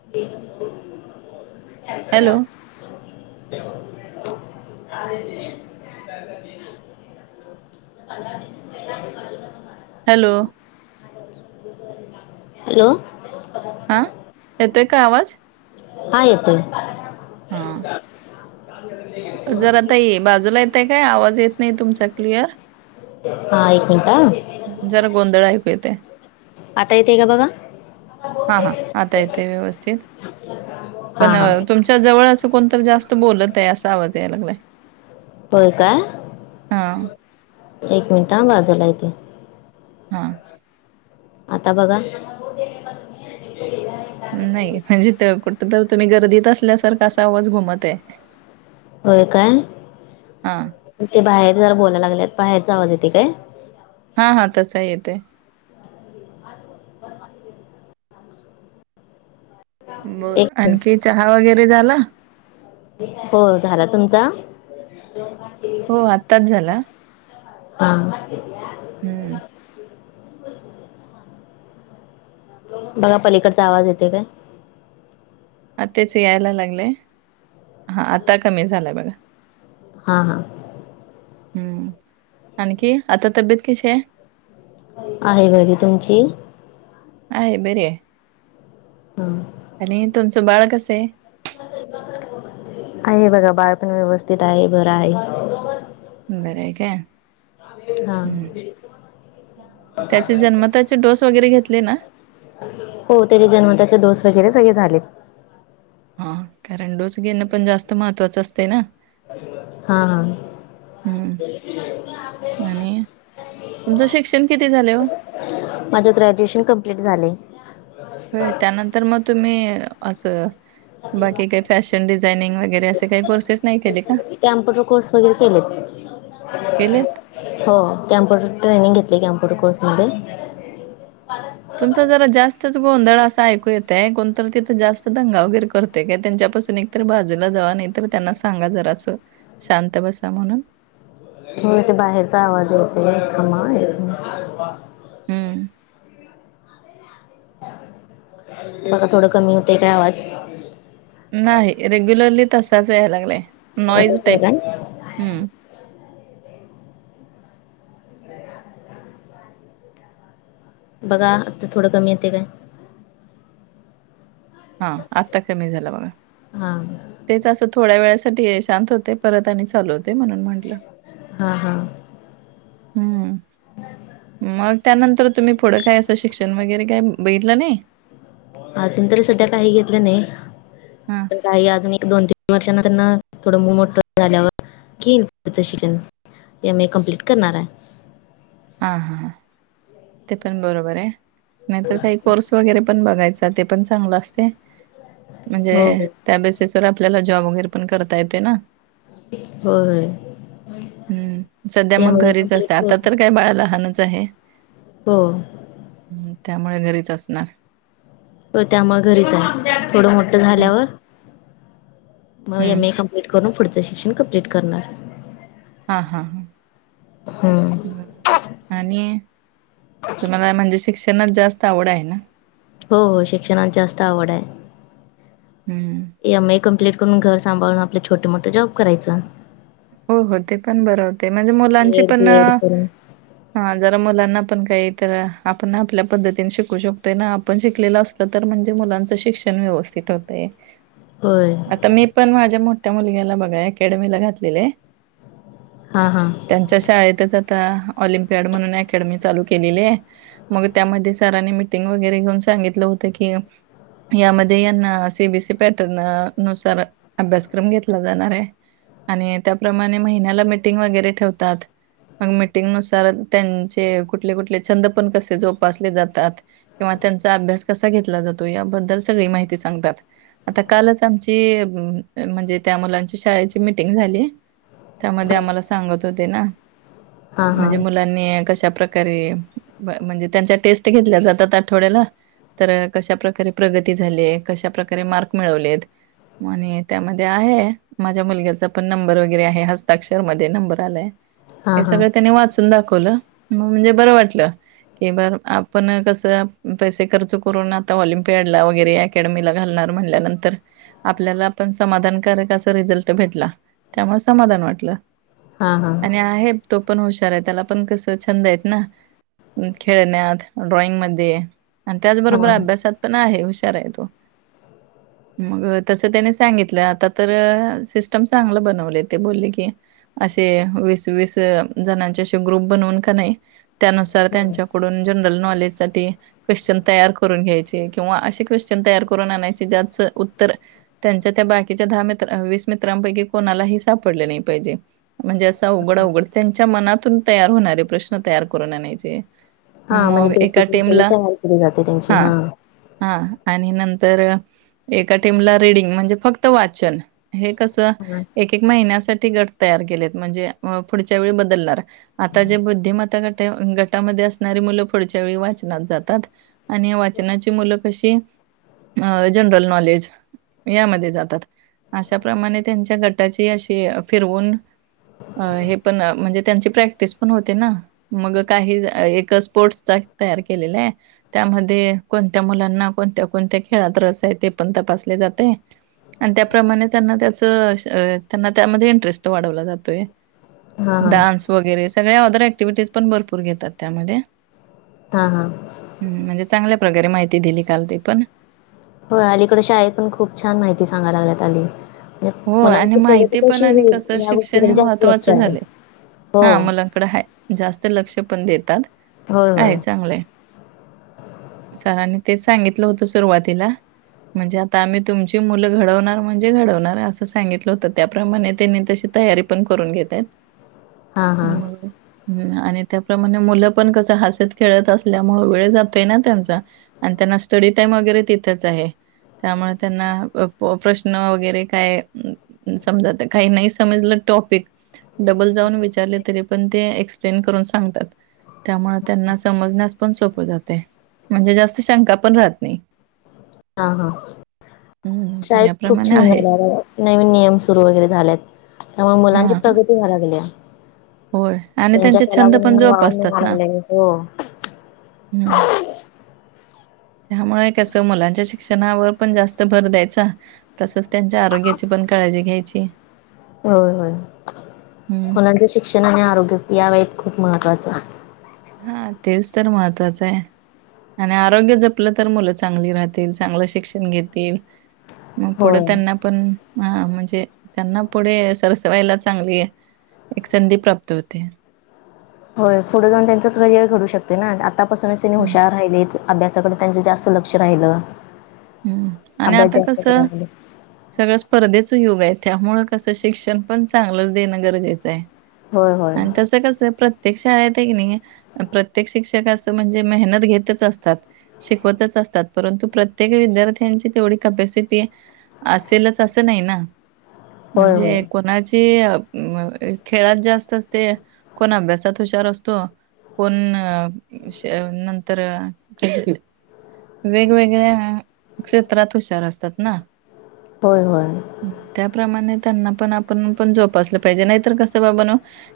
[inaudible] Hello अ [unintelligible] म [unintelligible] hello hello हा येतोय का आवाज? हा येतोय. हा [inaudible] जरा ताई बाजूला येताय काय आवाज येत नाही तुमचा क्लिअर हा एक मिनिटं हां जरा गोंधळ ऐकू येतोय. आता येतय का बघा? हां हां आता येते व्यवस्थित हा पण हा तुमच्या जवळ असं कोणतर जास्त बोलत आहे असा आवाज यायला लागलाय. होय काय हा एक मिनट बाजूला येते. हां आता बघा. [inaudible] [inaudible] नाही म्हणजे कुठ तर तुम्ही गर्दीत असल्यासारखा अस आवाज घुमत आहे. होय काय हा ते बाहेर जरा बोलायला लागलेत बाहेरच आवाज येते काय? हा हा तसा येत आहे. एक बरं आणखी मिनिट चहा वगैरे झाला? हो झाला. तुमचा? हो आत्ताच झाला. हा हम्म बघा पलीकडचा आवाज येतोय काय? हा तेच यायला लागलेय हा आता कमी झालाय बघा. हा हां हम्म आणखी आता तब्येत कशी आहे? आहे घरी तुमची आहे बरी आहे हा आणि तुमचं बाळ कसं आहे आहे बघा बाळ पण व्यवस्थित आहे बर आहे बरं आहे का हा हम् त्याचा जन्मताच डोस वगैरे घेतले ना हो त्याचे जन्मताचे डोस वगैरे सगळे झालेत हा कारण डोस घेणं पण जास्त महत्वाचं असते ना हा हा [inaudible] हम्म आणि तुमचं शिक्षण किती झालंय ओ? [unintelligible] माझ ग्रॅज्युएशन कंप्लीट झाले हो त्यानंतर मग तुम्ही असं बाकी काही फॅशन डिझायनिंग असे काही कोर्सेस नाही केले का? कॅम्प्युटर कोर्स वगैरे केले केलेत? हो कॅम्प्युटर ट्रेनिंग घेतली कॅम्प्युटर कोर्समध्येध्ये तुमचा जरा जास्तच गोंधळ असा ऐकू येतय कोणतरी तिथं जास्त दंगावगैर करते का त्यांच्यापासून एक जरा बाजूला जावा नाही तर त्यांना सांगा जरा अस शांत बसा म्हणून हो ते बाहेरचा आवाज येतथमा हम्म बघ थोडं कमी होतय काय आवाज नाही रेग्युलरली तसाच यायला लागलाय नॉईज तसंच आहे टाप काय ह् बघा आता थोडं कमी येते काय हा आत्ता कमी झाला बघा हा तेच असं थोड्या वेळासाठी शांत होतय परत आणि चालवते म्हणून म्हंटलं हा हा हम्म ह त्यानंतर तुम्ही पुढं काय असं शिक्षण वगैरे काय बगिटलं नाही अजून तरी सध्या काही घेतलं नाही हा तर काही अजून एक दोन तीन वर्षां त्यांना थोडं मुल मोठ झाल्यावर कीच शिक्षणम ए कमप्लीट करणार आहे हा हा ते पण बरोबर आहे नाहीतर काही कोर्स वगैरे पण बघायचा ते पण चांगलं असते म्हणजे हो हो त्या बेसिस वर आपल्याला जॉब वगैरे पण करता येते ना होय हम्म सध्या मग त्यामुळे घरीच कम्प्लीट असताय आता करून तर काय बाळा लहानच आहे हो हम्म त्यामुळे घरीच असणार होय त्यामुळे घरीच आहे थोडं मोठं हम्म झाल्यावर मग हम्म एम ए कमप्लीट करून पुढचं शिक्षण कंप्लीट करणार हा हा हा हा आणि तुम्हाला म्हणजे शिक्षणच जास्त आवड आहे ना हो हो शिक्षणाची जास्त आवड आहे हम्म. एम ए कम्प्लीट करून घर सांभाळून आपले छोटे मोठे जॉब करायचं हो हो ते पण बरं होते म्हणजे मुलांची बी एड पण बी एड करून हा जरा मुलांना पण काही तर आपण आपल्या पद्धतीने शिकू शकतोय ना आपण शिकलेला असतो तर म्हणजे मुलांच शिक्षण व्यवस्थित होतय होय आता मी पण माझ्या मोठ्या मुलग्याला बघा अकॅडमीला घातलेले आहे हा हा त्यांच्या शाळेतच आता ऑलिमपियड म्हणून अकॅडमी चालू केलेली आहे मग त्यामध्ये सरांनी मीटिंग वगैरे घेऊन सांगितलं होतं की यामध्ये यांना सी बीसी पॅटर्न नुसार अभ्यासक्रम घेतला जाणार आहे आणि त्याप्रमाणे महिन्याला मिीटिंग वगैरे ठेवतात मग मिीटिंगनुसार त्यांचे कुठले कुठले छंद पण कसे जोपासले जातात किंवा त्यांचा अभ्यास कसा घेतला जातो याबद्दल सगळी माहिती सांगतात आता कालच आमची म्हणजे त्या मुलांची शाळेची मिीटिंग झाली त्यामध्ये आम्हाला सांगत होते ना हां हां म्हणजे मुलांनी कशा प्रकार े म्हणजे त्यांच्या टेस्ट घेतल्या जातात आठवड्याला तर कशा प्र्रकारे प्रगती झाली कशाप्रकारे मार्क मिळवलेत आणि त्यामध्ये आहे माझ्या मुलग्याचा पण नंबर वगैर हां हां गनी दाखवलं म्हणजे बरं वाटलं क बर आपण कसं पैसे खर्च करून आता ऑलिम्पियाड ला वगैरे अकॅडमीला घालणार म्हणल्यानंतर आपल्याला आपण समाधानकारक असा रिझल्ट भेटला त्यामुळे समाधान वाटलं हां आणि हां आहे तो पण हुशार आहे त्याला पण कस छंद आहे ना खेळण्यात ड्रॉइंग म आणि त्याचबरोबर हां अभ्यासात पण आहे हुशार आहे तो मग तस त्यानी सांगितलं आता तर सिस्टम चांगलं बनव ब की असे वीस वस जणचे ग्रुप बनवून का नाही त्यानुसार हो. त्यांच्याकडून जनरल नॉलेज साठी क्वेश्चन तयार करून घ्यायचे किंवा असे क्वेश्चन तयार करून आणायचे ज्याचं उत्तर त्यांच्या त्या बाकीच्या दहा मित्र वीस मित्रांपैकी कोणालाही सापडले नाही पाहिजे म्हणजे असा उघडा उघड त्यांच्या मनातून तयार होणारे प्रश्न तयार करून आणायचे हा म्हणजे मग एका बेसिकली सळी तयार केली जाते त्यांची हा हा आणि नंतर एका टीमला रीडिंग म्हणजे फक्त वाचन हे कसं हां एक एक महिन्यासाठी गट तयार केलेत म्हणजे पुढच्या वेळी बदलणार आता जे बुद्धिमत्ता गट गटामध्ये असणारी मुलं पुढच्या वेळी वाचनात जातात आणि वाचनाची मुलं कशी जनरल नॉलेज यामध्ये जातात अशा प्र्रमाणे त्यांच्या घ त्याची अशी फिरवून अ हे पण म्हणजे त्यांची प्रॅक्टिस पण होते ना मग काही एक स्पोर्ट्सचा तयार केलेला आहे त्यामध्ये कोणत्या मुलांना कोणत्या कोणत्या खेळात रस आहे ते पण तपासले जाते आणि त्याप्रमाणे त्यांना त्याचं त्यां हां हां इरे ज वगैरे सगळ्या अदर क्टिव्हिटीज पण भरपूर घेतात त्यामध्ये हा हा हम् म्हणजे चांगल्या प्रकारे माहिती दिली काल ते पण हो अलीकडे शाळेत पण खूप छान माहिती सांगयला लागल्यात अली म्हणजे हो आणि मुलांची प्रगती माहिती पण कशी आणि होईल कसं ह्या शिक्षण हे गोष्टीकडे जास्त लक्ष महत्त्वाचं आहे झालंय. हो हां, मुलांकडे जास्त लक्ष पण देतात होय होय आहे चांगलंय सला आणि तेच सांगितलं होतं सुरुवातीला म्हणजे आता आम्ही तुमची मुलं घडवणार म्हणजे घडवणार अस सांगितलं होत त्याप्रमाणे त्यांनी तशी तयारी पण करून घेतात हा हा म ह् आणि त्याप्रमाणे मुलं पण कस हसत खेळत असल्यामुळे वेळ जातोय ना त्यांचा आणि त्यांना स्टडी टाइम वगैरे तिथेच आहे त्यामुळे त्यांना प्रश्न वगैरे काय समजाता काही नाही समजलं टॉपिक. डबल जाऊन विचारले तरी पण ते एक्सप्लेन करून सांगतात. त्यामु त्यांना समजण्यास पण सोप जाते. म्हणजे जास्त शंका पण राहत नाही. हा ह हम्म शाळेत खूप याप्रमाणे छान आहे. झाल्या नवीन नियम सुरू वगैरे झालेत. त्यामुळे मुलांची हा प्रगती व्हायला लागली. होय आणि त्यांच्या त्यांचे घरावरून वाळु निघाय लागलय ओ नाय. त्यामुळे हे कसं मुलांच्या शिक्षणावर पण जास्त भर द्यायचा. तसंच त्यांच्या आरोग्याची पण काळजी घ्यायची. होय होय हं. मुलांचं शिक्षण आणि आरोग्य या वळेत खूप महत्त्वाचं आहे. हा तेच तर महत्वाचं आहे. आणि आरोग्य जपलं तर मुलं चांगली राहतील चांगलं शिक्षण घेतील. मग पुढ होय. त्यांना पण ह म्हणजे त्यांना पुढे सरसवायला चांगली. एक संधी प्राप्त होते. होय पुढे जाऊन त्यांचं करियर घडू शकते ना आतापासूनच त्यांनी हं. हुशार राहिलेत. अभ्यासाकड त्यांचं जास्त लक्ष राहिलं. हम्म आणि अभ्यास आता जास्त कस. करायला लागले सगळ स्पर्धेच युग आहे त्यामुळ कसं शिक्षण पण चांगलंच देणं गरजेचं आहे. होय होय आणि तस कसं प्र प्रत्येक शाळेत आहे की नई प्रत्येक शिक्षक असं म्हणजे मेहनत घेतच असतात. शिकवतच असतात परंतु प्रत्येक. प्रत्येक विद्यार्थ्यांची तेवढी कपॅसिटी असेलच असं नाही ना. होय म्हणजे होय कोणाची. मग खेळात जास्त असते कोण अभ्यासात हुशार असतो. कोण नंतर वेगवेगळ्या. क्षेत्रात हुशार असतात ना. होय होय. त्याप्रमाणे त्यांना पण आपण पण जोपासलं पाहिजे नाहीतर कसं बाबा नु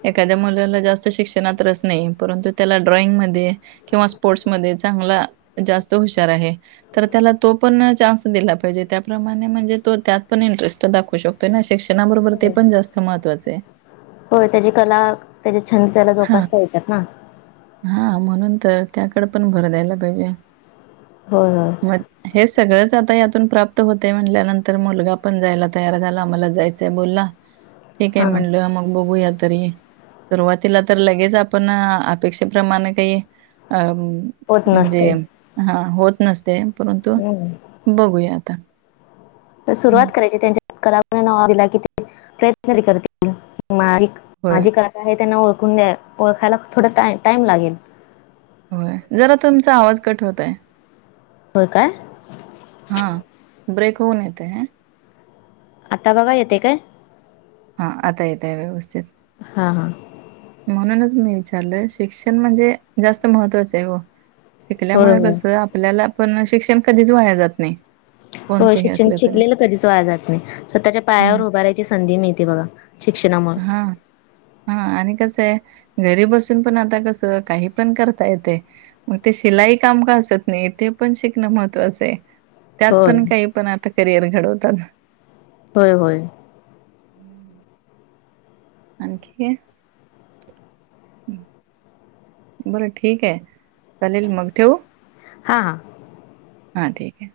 एखाद्या मुलाला जास्त शिक्षणात रस नाही परंतु त्याला ड्रॉइंग मध्ये. किंवा स्पोर्ट्स मध्ये चांगला जास्त हुशार आहे. तर त्याला तो पण चान्स दिला पाहिजे त्याप्रमाणे म्हणजे तो त्यात पण इंटरेस्ट दाखऊ शकतो. ते नाही शिक्षणाबरोबर ते होय पण जास्त महत्वाचं आहे.. होय त्याजी कला त्याजे छंद त्याला जोपासता येतात ना. हा म्हणून तर त्याकडं पण भर द्यायला पाहिजे. होय होय. मग हे सगळंच आता यातून प्राप्त होतय म्हटल्यानंतर मुलगा पण जायला तयार झाला आम्हाला जायचं. बोलला ठीक आहे हा. म्हणलं मग बघूया तरी. सुरुवातीला तर लगेच आपण अपेक्षेप्रमाणे काही अ होत नसते म्हणजे हा होत नसतय परंतु हम्म बघूया आता. सुरुवात हं. करायची त्यांच्या कला ना दिला कि ते प्रयत्न करतील तरी मझी. होय माझी कथा आहे त्यांना ओळखून द्या ओळखायला थोडं काय टाइम लागेल. होय जरा तुमचा आवाज कठ होतय. होय काय. हां ब्रेक होऊन येते. आता बघा येते काय. हां आता येत व्यवस्थित. हा हा. म्हणूनच मी विचारलं शिक्षण म्हणजे जास्त महत्त्वाचं आहे ओ होय शिकल्यामुळ होय कसं आपल्याला पण शिक्षण कधीच वाया जात नाही. हो कोणतंही शिक्षण असलं तरी. शिकलेलं कधीच वाजत नाही स्वतःच्या पायावर हम्म उभारायची सवय, संधी मिळते बघा शिक्षणामुळे, हा हा आणि कसं आहे घरी बसून पण आता कस काही पण करता येतय. मग ते शिलाई काम का असत नाही ते पण शिकणं महत्त्वाचं आहे. त्यात होय पण काही पण आता करिअर घडवतात. होय होय आण आणखी बरं ठीक आहे चालेल मग ठेवू, हा हा हां ठीक आहे